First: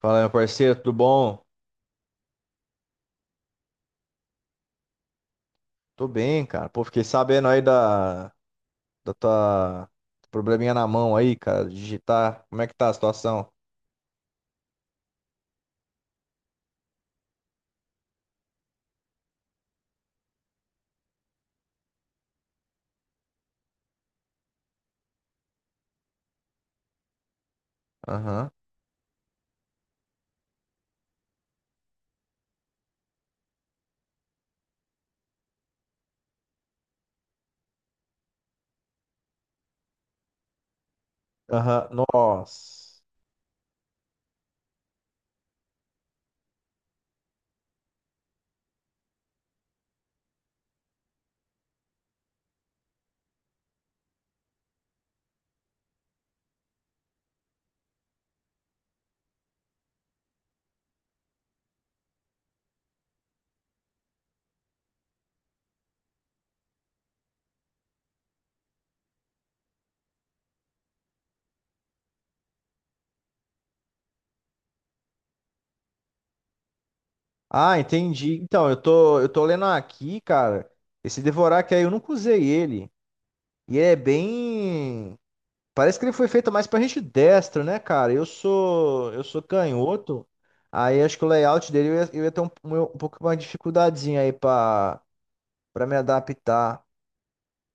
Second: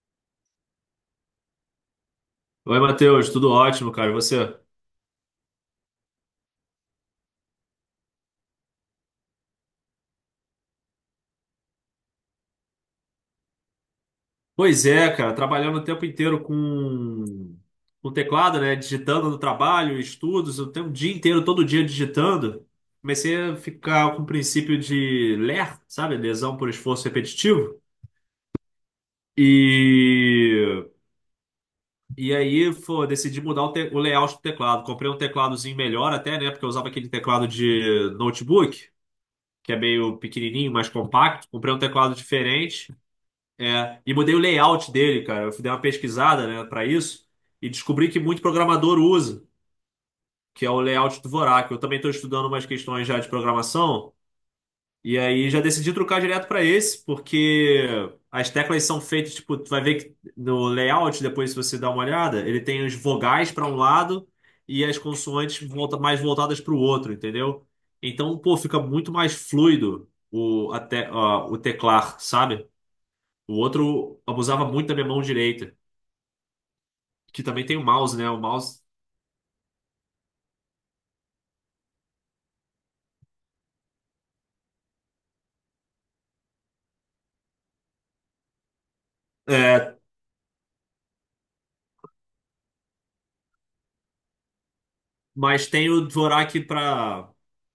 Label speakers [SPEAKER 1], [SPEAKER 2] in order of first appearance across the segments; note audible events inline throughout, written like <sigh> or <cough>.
[SPEAKER 1] Fala, meu parceiro, tudo bom?
[SPEAKER 2] Oi, Matheus, tudo ótimo, cara. E você?
[SPEAKER 1] Tô bem, cara. Pô, fiquei sabendo aí da tua probleminha na mão aí, cara, de digitar. Como é que tá a situação?
[SPEAKER 2] Pois é, cara, trabalhando o tempo inteiro com teclado, né? Digitando no trabalho, estudos, eu tenho o dia inteiro, todo dia digitando. Comecei a ficar com o princípio de LER, sabe? Lesão por esforço repetitivo.
[SPEAKER 1] Aham.
[SPEAKER 2] E, e aí, pô, decidi mudar o layout do teclado. Comprei um tecladozinho melhor até, né? Porque eu usava aquele teclado de notebook, que é meio pequenininho, mais compacto. Comprei um
[SPEAKER 1] Aham.
[SPEAKER 2] teclado
[SPEAKER 1] Nossa.
[SPEAKER 2] diferente. É, e mudei o layout dele, cara. Eu fui dar uma pesquisada, né, para isso, e descobri que muito programador usa, que é o layout do Dvorak. Eu também estou estudando umas questões já de programação, e aí já decidi trocar direto para esse, porque as teclas são feitas, tipo, tu vai ver que, no layout, depois se você dá uma olhada, ele tem os vogais para um lado e as consoantes volta, mais voltadas para o outro, entendeu? Então, pô, fica muito mais fluido o, até, o teclar, sabe? O outro abusava muito da minha mão direita, que também tem
[SPEAKER 1] Ah,
[SPEAKER 2] o mouse, né?
[SPEAKER 1] entendi.
[SPEAKER 2] O
[SPEAKER 1] Então, eu
[SPEAKER 2] mouse.
[SPEAKER 1] tô, eu tô lendo aqui, cara. Esse Devorak aí, eu nunca usei ele. E é bem. Parece que ele foi feito mais pra gente destro, né, cara? Eu sou
[SPEAKER 2] É,
[SPEAKER 1] canhoto. Aí acho que o layout dele eu ia ter um pouco mais de dificuldadezinha aí
[SPEAKER 2] mas
[SPEAKER 1] pra
[SPEAKER 2] tem
[SPEAKER 1] me
[SPEAKER 2] o Dvorak
[SPEAKER 1] adaptar.
[SPEAKER 2] pra.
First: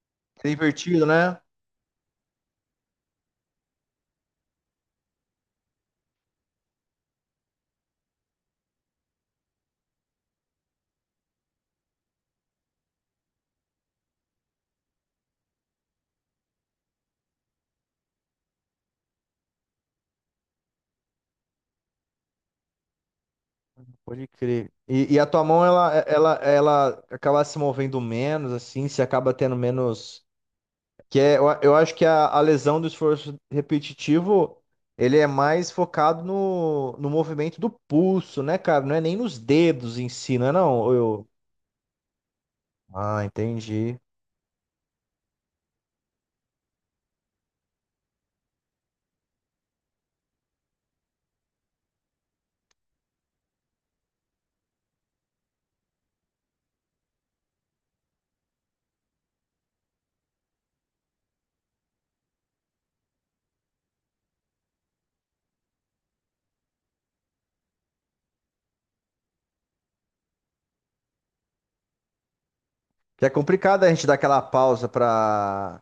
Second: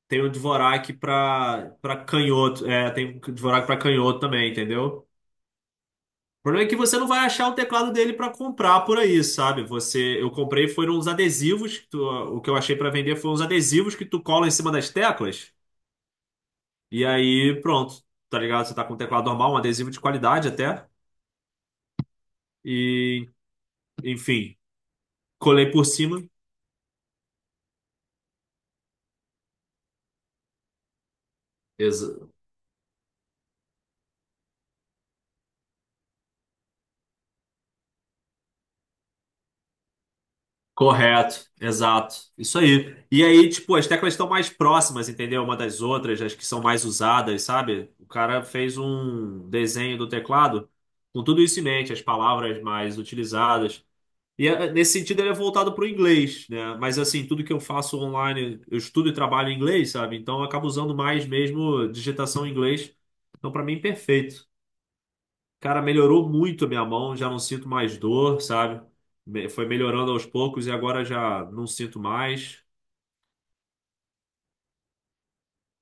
[SPEAKER 2] Tem o
[SPEAKER 1] É
[SPEAKER 2] Dvorak
[SPEAKER 1] divertido, né?
[SPEAKER 2] pra canhoto. É, tem o Dvorak pra canhoto também, entendeu? O problema é que você não vai achar o teclado dele pra comprar por aí, sabe? Você, eu comprei foram uns adesivos, que o que eu achei pra vender foram uns adesivos que tu cola em cima das teclas e aí pronto, tá ligado? Você tá com um teclado normal, um adesivo de qualidade até e
[SPEAKER 1] Pode
[SPEAKER 2] enfim,
[SPEAKER 1] crer. E a tua mão,
[SPEAKER 2] colei por
[SPEAKER 1] ela,
[SPEAKER 2] cima.
[SPEAKER 1] ela, ela acaba se movendo menos, assim, se acaba tendo menos. Que é, eu acho que a,
[SPEAKER 2] Exa-
[SPEAKER 1] a lesão do esforço repetitivo, ele é mais focado no movimento do pulso, né, cara? Não é nem nos dedos em si, não é não? Ou
[SPEAKER 2] Correto, exato. Isso aí. E
[SPEAKER 1] Ah,
[SPEAKER 2] aí, tipo, as
[SPEAKER 1] entendi.
[SPEAKER 2] teclas estão mais próximas, entendeu? Uma das outras, as que são mais usadas, sabe? O cara fez um desenho do teclado com tudo isso em mente, as palavras mais utilizadas. E nesse sentido ele é voltado para o inglês, né? Mas assim, tudo que eu faço online, eu estudo e trabalho em inglês, sabe? Então eu acabo usando mais mesmo digitação em inglês. Então, para mim, perfeito. Cara, melhorou muito a minha mão, já não sinto mais dor, sabe? Foi melhorando aos poucos e agora já não sinto mais.
[SPEAKER 1] Que é complicado a gente dar aquela pausa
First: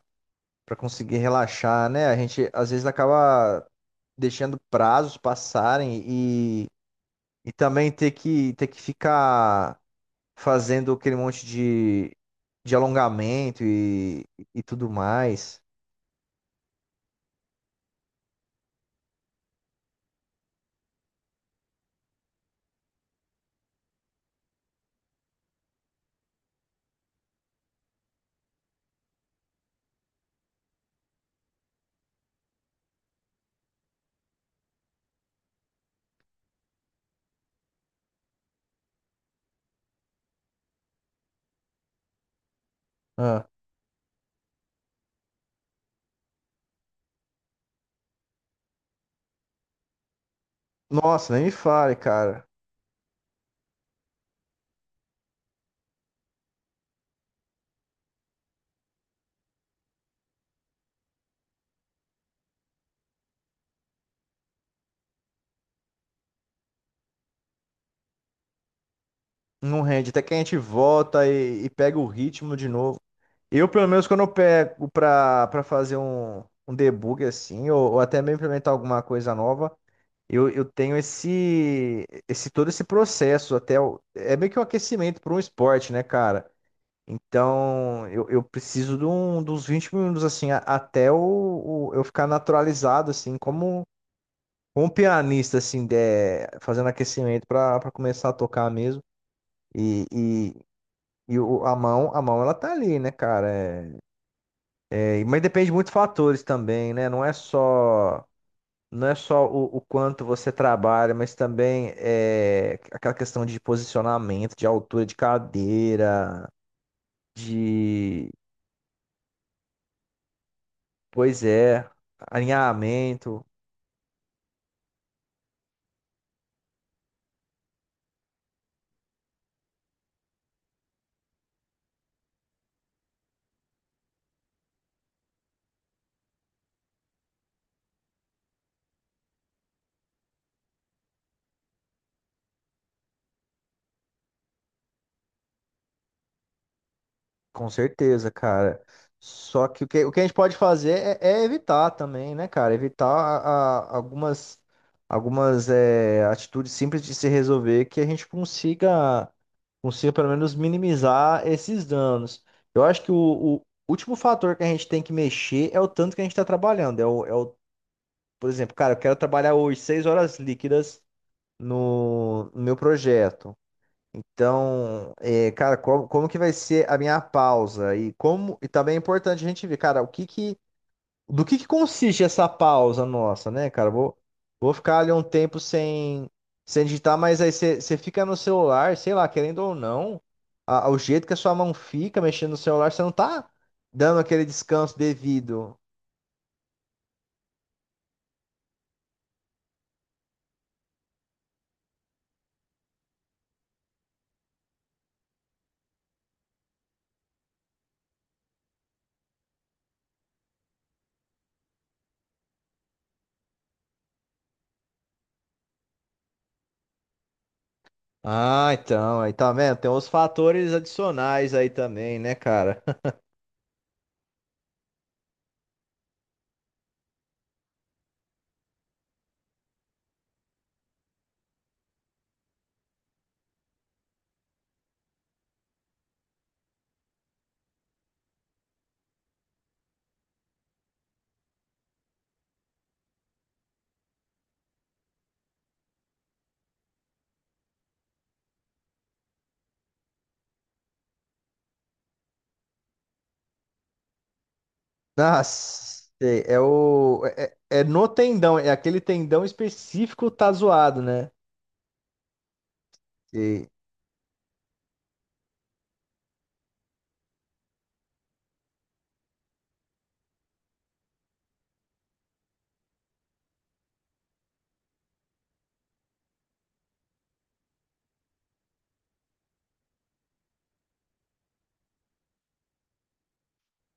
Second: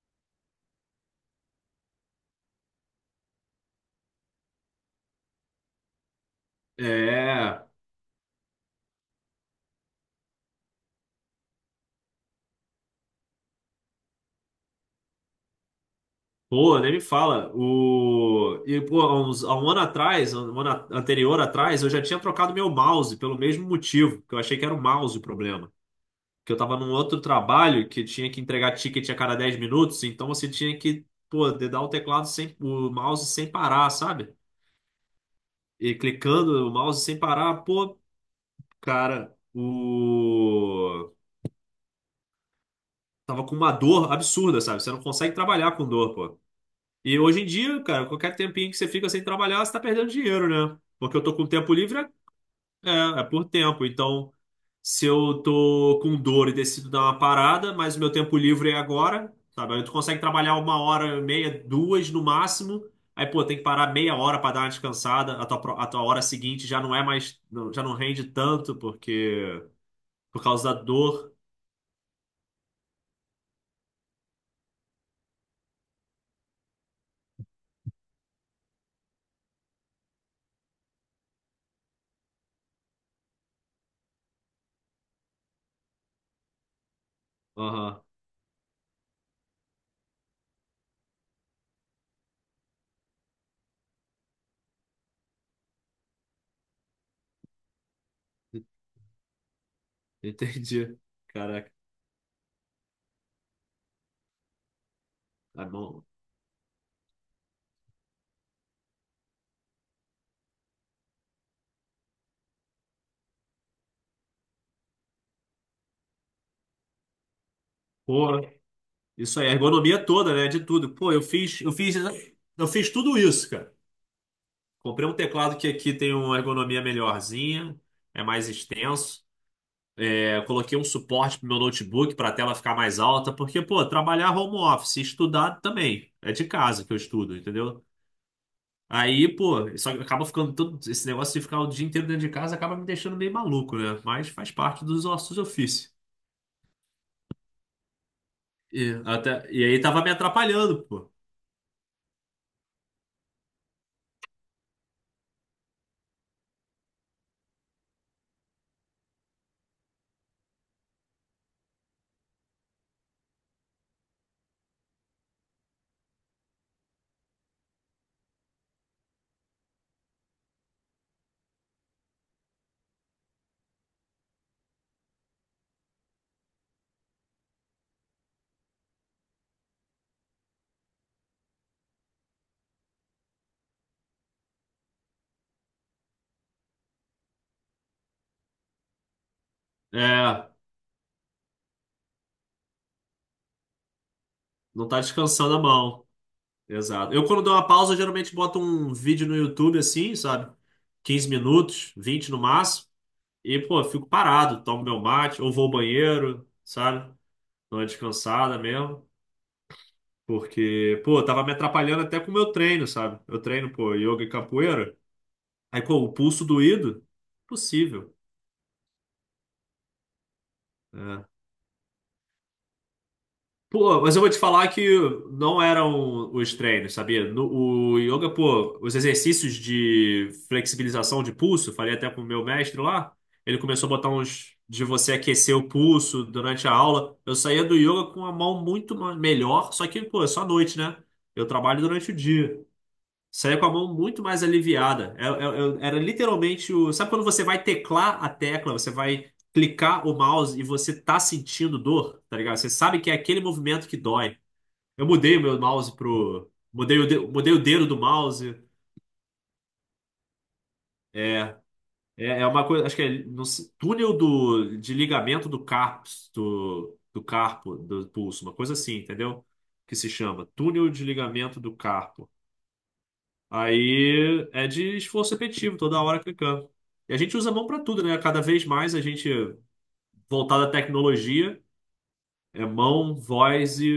[SPEAKER 1] pra conseguir relaxar, né? A gente, às vezes, acaba deixando prazos passarem. E
[SPEAKER 2] É,
[SPEAKER 1] também ter que ficar fazendo aquele monte de alongamento e tudo mais.
[SPEAKER 2] pô, nem me fala. E, pô, há 1 ano atrás, um ano anterior atrás, eu já tinha trocado meu mouse pelo mesmo motivo, que eu achei que era o mouse o problema. Que eu tava num outro trabalho que tinha que entregar ticket a cada 10 minutos, então você tinha que, pô, dedar o teclado sem, o mouse sem parar, sabe? E clicando o mouse sem parar, pô, Cara, o. tava
[SPEAKER 1] Ah.
[SPEAKER 2] com uma dor absurda, sabe? Você não consegue trabalhar com dor, pô. E hoje em dia, cara, qualquer tempinho que você fica sem trabalhar, você tá perdendo dinheiro, né? Porque eu
[SPEAKER 1] Nossa,
[SPEAKER 2] tô
[SPEAKER 1] nem
[SPEAKER 2] com
[SPEAKER 1] me
[SPEAKER 2] tempo
[SPEAKER 1] fale,
[SPEAKER 2] livre,
[SPEAKER 1] cara.
[SPEAKER 2] é, é por tempo. Então, se eu tô com dor e decido dar uma parada, mas o meu tempo livre é agora, sabe? Aí tu consegue trabalhar 1 hora, e meia, duas no máximo. Aí, pô, tem que parar meia hora pra dar uma descansada. A tua, a tua hora seguinte já não é mais. Já não rende tanto, porque.
[SPEAKER 1] Não rende. Até que a
[SPEAKER 2] Por
[SPEAKER 1] gente
[SPEAKER 2] causa da
[SPEAKER 1] volta
[SPEAKER 2] dor.
[SPEAKER 1] e pega o ritmo de novo. Eu, pelo menos, quando eu pego pra fazer um debug assim, ou até mesmo implementar alguma coisa nova, eu tenho esse todo esse processo é meio que um aquecimento para um esporte, né, cara?
[SPEAKER 2] Aham.
[SPEAKER 1] Então, eu preciso dos 20 minutos, assim, até eu ficar naturalizado, assim, como, como um pianista, assim, fazendo aquecimento para começar a tocar
[SPEAKER 2] <laughs>
[SPEAKER 1] mesmo. E, e,
[SPEAKER 2] Entendi.
[SPEAKER 1] e o,
[SPEAKER 2] Caraca,
[SPEAKER 1] a mão, ela tá ali, né, cara? Mas depende
[SPEAKER 2] tá
[SPEAKER 1] de muitos
[SPEAKER 2] bom.
[SPEAKER 1] fatores também, né? Não é só o quanto você trabalha, mas também é aquela questão de posicionamento, de altura de cadeira, de
[SPEAKER 2] Pô, isso aí, a ergonomia toda, né? De tudo. Pô, eu
[SPEAKER 1] Pois
[SPEAKER 2] fiz, eu
[SPEAKER 1] é,
[SPEAKER 2] fiz, eu fiz tudo
[SPEAKER 1] alinhamento,
[SPEAKER 2] isso, cara. Comprei um teclado que aqui tem uma ergonomia melhorzinha, é mais extenso. É, eu coloquei um suporte pro meu notebook para a tela ficar mais alta, porque, pô, trabalhar home office, estudar também. É de casa que eu estudo, entendeu? Aí, pô, isso acaba ficando, todo esse negócio de ficar o dia inteiro dentro de casa acaba me deixando meio maluco, né? Mas faz parte dos ossos do ofício.
[SPEAKER 1] com certeza, cara.
[SPEAKER 2] E
[SPEAKER 1] Só
[SPEAKER 2] aí
[SPEAKER 1] que
[SPEAKER 2] tava me
[SPEAKER 1] o que a gente pode
[SPEAKER 2] atrapalhando,
[SPEAKER 1] fazer
[SPEAKER 2] pô.
[SPEAKER 1] é evitar também, né, cara? Evitar algumas, atitudes simples de se resolver que a gente consiga pelo menos minimizar esses danos. Eu acho que o último fator que a gente tem que mexer é o tanto que a gente está trabalhando. Por exemplo, cara, eu quero trabalhar hoje 6 horas líquidas no meu projeto. Então, é, cara, como que vai ser a minha pausa? E como e também é importante a gente ver, cara, o que que do que consiste essa pausa nossa, né, cara? Vou ficar ali um tempo sem digitar, mas aí você fica no celular, sei lá, querendo ou não,
[SPEAKER 2] É,
[SPEAKER 1] o jeito que a sua mão fica mexendo no celular, você não tá dando aquele
[SPEAKER 2] não
[SPEAKER 1] descanso
[SPEAKER 2] tá descansando a
[SPEAKER 1] devido.
[SPEAKER 2] mão. Exato. Eu, quando dou uma pausa, geralmente boto um vídeo no YouTube assim, sabe? 15 minutos, 20 no máximo. E, pô, fico parado, tomo meu mate, ou vou ao banheiro, sabe? Dou uma descansada mesmo. Porque, pô, tava me atrapalhando até com o meu treino, sabe? Eu treino, pô, yoga e capoeira. Aí, pô, o pulso doído, possível.
[SPEAKER 1] Ah, então, aí tá vendo? Tem uns fatores
[SPEAKER 2] É,
[SPEAKER 1] adicionais aí também, né, cara?
[SPEAKER 2] pô, mas eu vou te falar que não eram os treinos, sabia? O yoga, pô, os exercícios de flexibilização de pulso, falei até com o meu mestre lá, ele começou a botar uns de você aquecer o pulso durante a aula. Eu saía do yoga com a mão muito melhor, só que, pô, é só à noite, né? Eu trabalho durante o dia. Saiu com a mão muito mais aliviada. Era literalmente o. sabe quando você vai teclar a tecla, você vai clicar o mouse e você tá sentindo dor, tá ligado? Você sabe que é aquele movimento que dói. Eu mudei o meu mouse
[SPEAKER 1] Nossa, sei,
[SPEAKER 2] pro.
[SPEAKER 1] é o.
[SPEAKER 2] Mudei o
[SPEAKER 1] É
[SPEAKER 2] dedo do
[SPEAKER 1] no
[SPEAKER 2] mouse.
[SPEAKER 1] tendão, é aquele tendão específico tá zoado, né?
[SPEAKER 2] É. É uma coisa. Acho que é.
[SPEAKER 1] Sei.
[SPEAKER 2] Túnel de ligamento do carpo. Do carpo, do pulso, uma coisa assim, entendeu? Que se chama túnel de ligamento do carpo. Aí é de esforço repetitivo, toda hora clicando. E a gente usa a mão para tudo, né? Cada vez mais a gente voltado à tecnologia, é mão, voz e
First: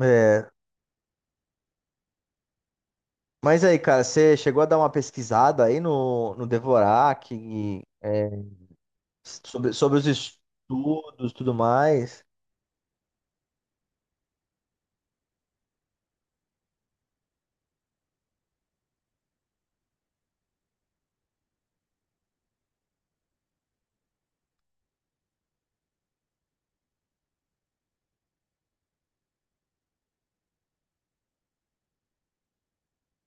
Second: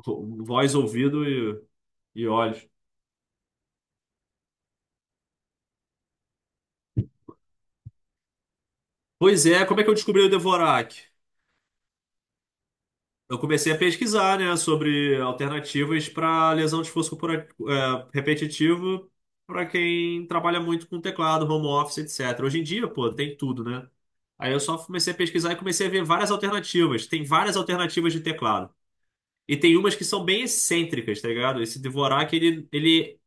[SPEAKER 1] É.
[SPEAKER 2] voz, ouvido e olhos.
[SPEAKER 1] Mas aí, cara, você chegou a dar uma pesquisada aí no Dvorak, e, é,
[SPEAKER 2] Pois é, como é que eu
[SPEAKER 1] sobre os
[SPEAKER 2] descobri o Dvorak?
[SPEAKER 1] estudos e tudo mais?
[SPEAKER 2] Eu comecei a pesquisar, né, sobre alternativas para lesão de esforço repetitivo, para quem trabalha muito com teclado, home office, etc. Hoje em dia, pô, tem tudo, né? Aí eu só comecei a pesquisar e comecei a ver várias alternativas. Tem várias alternativas de teclado. E tem umas que são bem excêntricas, tá ligado? Esse Dvorak, ele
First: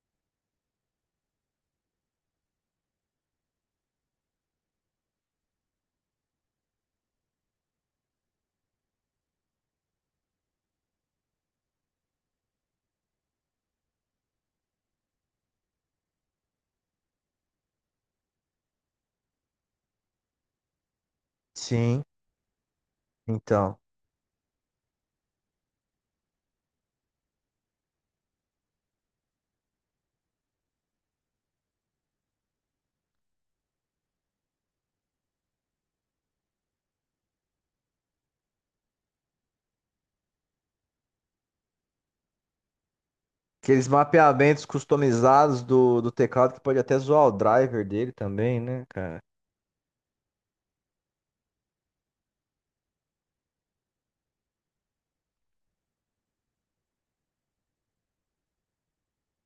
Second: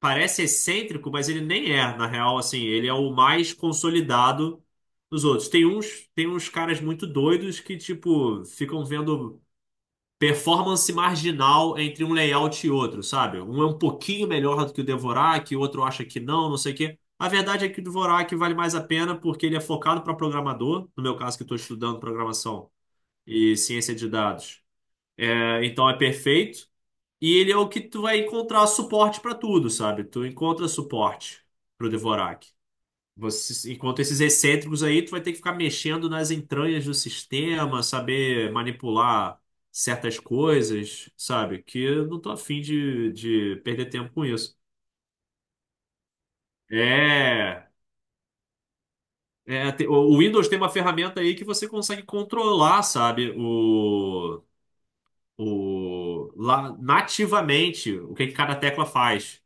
[SPEAKER 2] parece excêntrico, mas ele nem é, na real, assim. Ele é o mais consolidado dos outros. Tem uns caras muito doidos que, tipo, ficam vendo performance marginal entre um layout e outro, sabe? Um é um pouquinho melhor do que o Dvorak, o outro acha que não, não sei o quê. A verdade é que o Dvorak vale mais a pena porque ele é focado para programador, no meu caso que estou estudando
[SPEAKER 1] Sim,
[SPEAKER 2] programação e
[SPEAKER 1] então.
[SPEAKER 2] ciência de dados. É, então é perfeito, e ele é o que tu vai encontrar suporte para tudo, sabe? Tu encontra suporte para o Dvorak. Você, enquanto esses excêntricos aí, tu vai ter que ficar mexendo nas entranhas do sistema, saber manipular certas coisas, sabe? Que eu não tô afim de
[SPEAKER 1] Aqueles
[SPEAKER 2] perder tempo com isso.
[SPEAKER 1] mapeamentos customizados do teclado que pode até zoar o
[SPEAKER 2] É,
[SPEAKER 1] driver dele também, né, cara?
[SPEAKER 2] o Windows tem uma ferramenta aí que você consegue controlar, sabe? Lá, nativamente, o que que cada tecla faz.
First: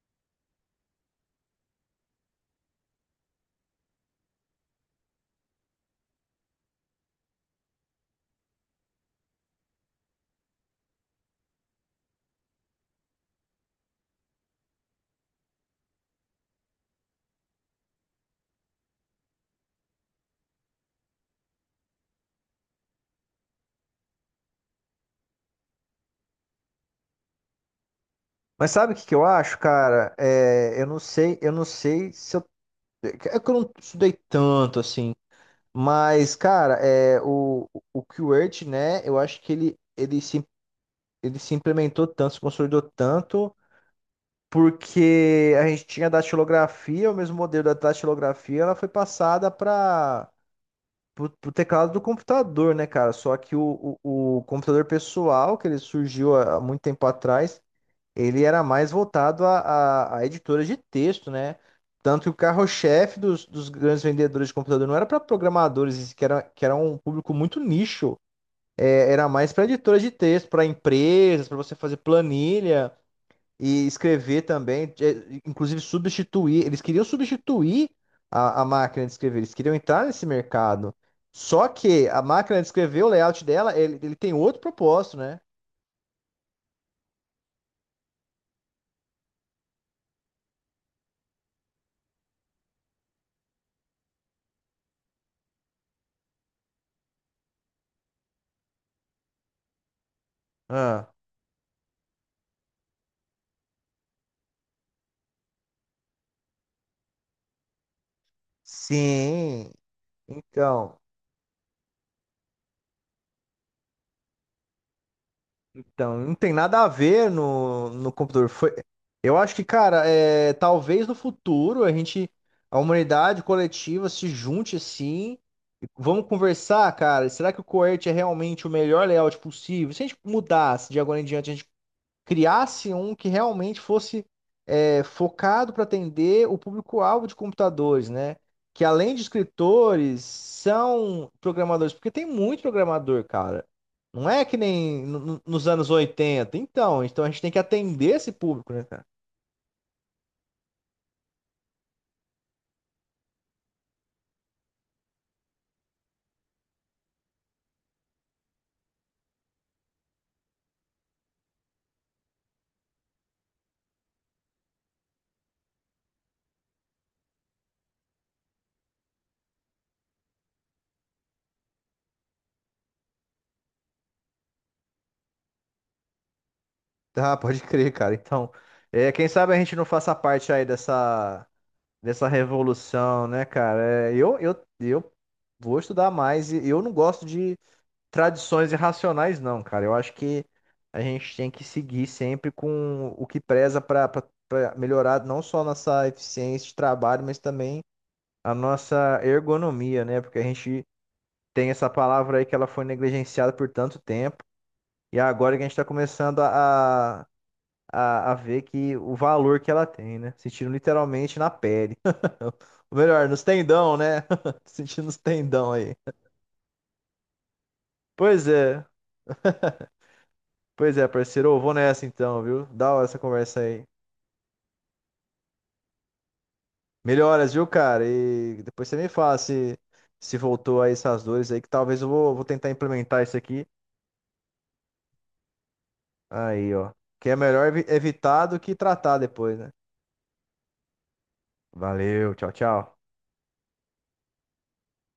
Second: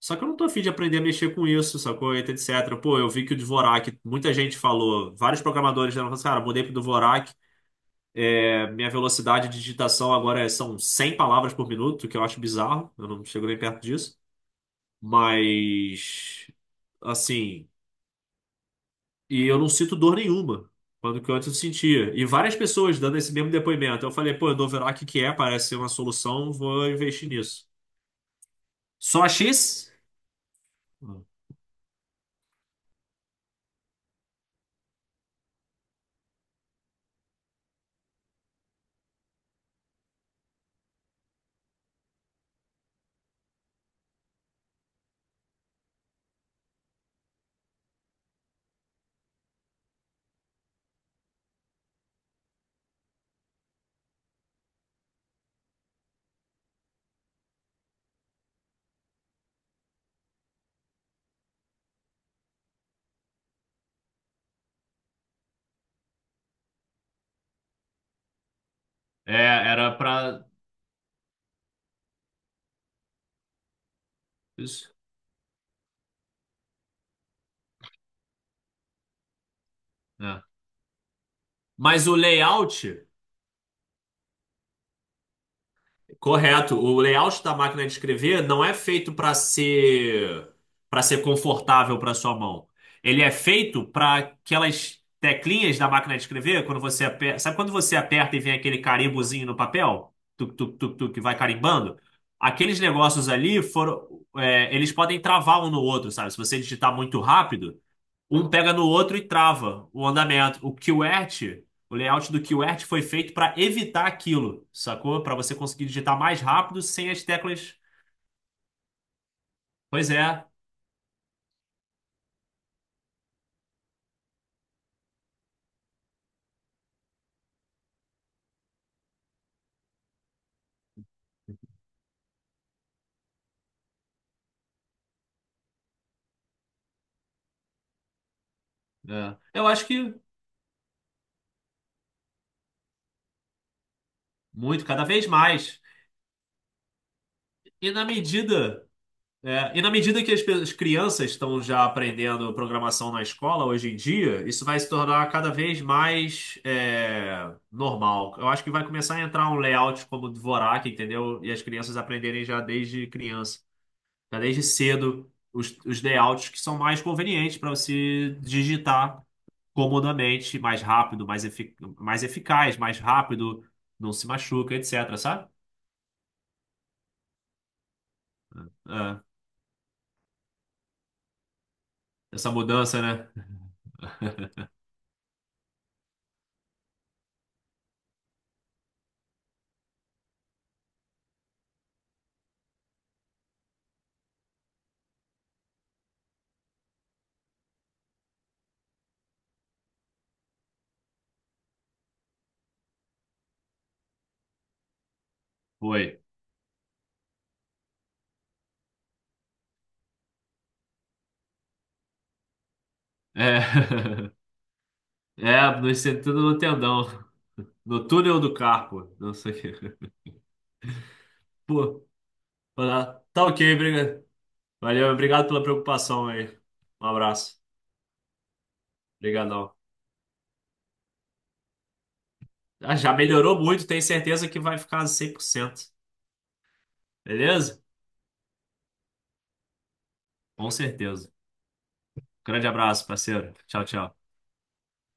[SPEAKER 2] Só que eu não tô afim de aprender a mexer com isso, sacou? Etc. Pô, eu vi que o Dvorak, muita gente falou, vários programadores já falaram, assim, cara, mudei pro Dvorak. É, minha velocidade de digitação agora são 100 palavras por minuto, que eu acho bizarro. Eu não chego nem perto disso. Mas, assim, e eu não sinto dor nenhuma, quando que antes eu sentia. E várias pessoas dando esse mesmo depoimento. Eu falei, pô, eu dou Doverac que é, parece ser uma solução, vou investir nisso.
[SPEAKER 1] Mas sabe o que que
[SPEAKER 2] Só
[SPEAKER 1] eu
[SPEAKER 2] a
[SPEAKER 1] acho,
[SPEAKER 2] X?
[SPEAKER 1] cara? É, eu não sei se eu. É que eu não estudei tanto assim. Mas, cara, é, o QWERTY, né? Eu acho que ele se implementou tanto, se consolidou tanto, porque a gente tinha a datilografia, o mesmo modelo da datilografia, ela foi passada para o teclado do computador, né, cara? Só que o computador pessoal, que ele surgiu há há muito tempo atrás, ele era mais voltado a editoras de texto, né? Tanto que o carro-chefe dos grandes vendedores de computador não era para programadores, que era um público muito nicho. É, era
[SPEAKER 2] É,
[SPEAKER 1] mais para
[SPEAKER 2] era
[SPEAKER 1] editoras de
[SPEAKER 2] pra.
[SPEAKER 1] texto, para empresas, para você fazer planilha e escrever
[SPEAKER 2] Isso.
[SPEAKER 1] também, é, inclusive substituir. Eles queriam substituir a máquina de escrever, eles queriam entrar nesse
[SPEAKER 2] Né?
[SPEAKER 1] mercado. Só
[SPEAKER 2] Mas
[SPEAKER 1] que
[SPEAKER 2] o
[SPEAKER 1] a máquina de escrever,
[SPEAKER 2] layout.
[SPEAKER 1] o layout dela, ele tem outro propósito, né?
[SPEAKER 2] Correto. O layout da máquina de escrever não é feito para ser confortável para sua mão. Ele é feito para aquelas teclinhas da máquina de escrever, quando você aperta, sabe quando você aperta e vem aquele carimbozinho no papel? Tuc, tuc, tuc,
[SPEAKER 1] Ah,
[SPEAKER 2] tuc, que vai carimbando? Aqueles negócios ali foram, eles podem travar um no outro, sabe? Se você digitar muito rápido, um pega no outro e
[SPEAKER 1] sim,
[SPEAKER 2] trava o andamento. O
[SPEAKER 1] então.
[SPEAKER 2] QWERTY, o layout do QWERTY foi feito para evitar aquilo, sacou? Para você conseguir
[SPEAKER 1] Então,
[SPEAKER 2] digitar
[SPEAKER 1] não
[SPEAKER 2] mais
[SPEAKER 1] tem nada
[SPEAKER 2] rápido
[SPEAKER 1] a
[SPEAKER 2] sem as
[SPEAKER 1] ver
[SPEAKER 2] teclas.
[SPEAKER 1] no computador. Foi, eu acho que, cara,
[SPEAKER 2] Pois é,
[SPEAKER 1] é, talvez no futuro a humanidade coletiva se junte assim. E Vamos conversar, cara. Será que o coert é realmente o melhor layout possível? Se a gente mudasse de agora em diante, a gente criasse um que realmente fosse é, focado para atender o público-alvo de computadores, né? Que além de
[SPEAKER 2] é. Eu acho que
[SPEAKER 1] escritores, são programadores, porque tem muito programador, cara. Não é que
[SPEAKER 2] muito, cada
[SPEAKER 1] nem
[SPEAKER 2] vez
[SPEAKER 1] nos
[SPEAKER 2] mais.
[SPEAKER 1] anos 80. Então, então a gente tem que
[SPEAKER 2] E na
[SPEAKER 1] atender esse público, né,
[SPEAKER 2] medida,
[SPEAKER 1] cara?
[SPEAKER 2] e na medida que as crianças estão já aprendendo programação na escola hoje em dia, isso vai se tornar cada vez mais normal. Eu acho que vai começar a entrar um layout como o Dvorak, entendeu? E as crianças aprenderem já desde criança. Já desde cedo, os layouts que são mais convenientes para você digitar comodamente, mais rápido, mais eficaz, mais rápido, não se machuca, etc. Sabe?
[SPEAKER 1] Tá, pode crer, cara. Então, é,
[SPEAKER 2] É,
[SPEAKER 1] quem sabe a gente não faça parte aí dessa
[SPEAKER 2] essa mudança,
[SPEAKER 1] revolução,
[SPEAKER 2] né?
[SPEAKER 1] né, cara? É,
[SPEAKER 2] <laughs>
[SPEAKER 1] eu vou estudar mais. E Eu não gosto de tradições irracionais, não, cara. Eu acho que a gente tem que seguir sempre com o que preza para melhorar não só a nossa eficiência de trabalho, mas também a nossa ergonomia, né? Porque a gente tem essa palavra aí que ela foi negligenciada por tanto tempo e é agora que a gente está
[SPEAKER 2] Foi.
[SPEAKER 1] começando a ver que o valor que ela tem, né? Sentindo literalmente na pele. <laughs> Ou melhor, nos tendão, né?
[SPEAKER 2] É,
[SPEAKER 1] <laughs> Sentindo nos
[SPEAKER 2] <laughs>
[SPEAKER 1] tendão
[SPEAKER 2] é no
[SPEAKER 1] aí.
[SPEAKER 2] sentido do tendão, no túnel
[SPEAKER 1] Pois
[SPEAKER 2] do
[SPEAKER 1] é.
[SPEAKER 2] carpo, não sei o quê.
[SPEAKER 1] Pois é, parceiro, eu vou nessa
[SPEAKER 2] Pô,
[SPEAKER 1] então, viu? Da hora essa
[SPEAKER 2] tá
[SPEAKER 1] conversa
[SPEAKER 2] ok,
[SPEAKER 1] aí.
[SPEAKER 2] obrigado. Valeu, obrigado pela preocupação aí. Um
[SPEAKER 1] Melhoras,
[SPEAKER 2] abraço.
[SPEAKER 1] viu, cara? E depois você me fala
[SPEAKER 2] Obrigadão.
[SPEAKER 1] se, se voltou aí essas dores aí, que talvez vou tentar
[SPEAKER 2] Ah, já
[SPEAKER 1] implementar isso
[SPEAKER 2] melhorou
[SPEAKER 1] aqui.
[SPEAKER 2] muito, tenho certeza que vai ficar 100%.
[SPEAKER 1] Aí, ó. Que é melhor
[SPEAKER 2] Beleza?
[SPEAKER 1] evitar do que tratar depois, né?
[SPEAKER 2] Com certeza.
[SPEAKER 1] Valeu, tchau,
[SPEAKER 2] Grande
[SPEAKER 1] tchau.
[SPEAKER 2] abraço, parceiro. Tchau, tchau.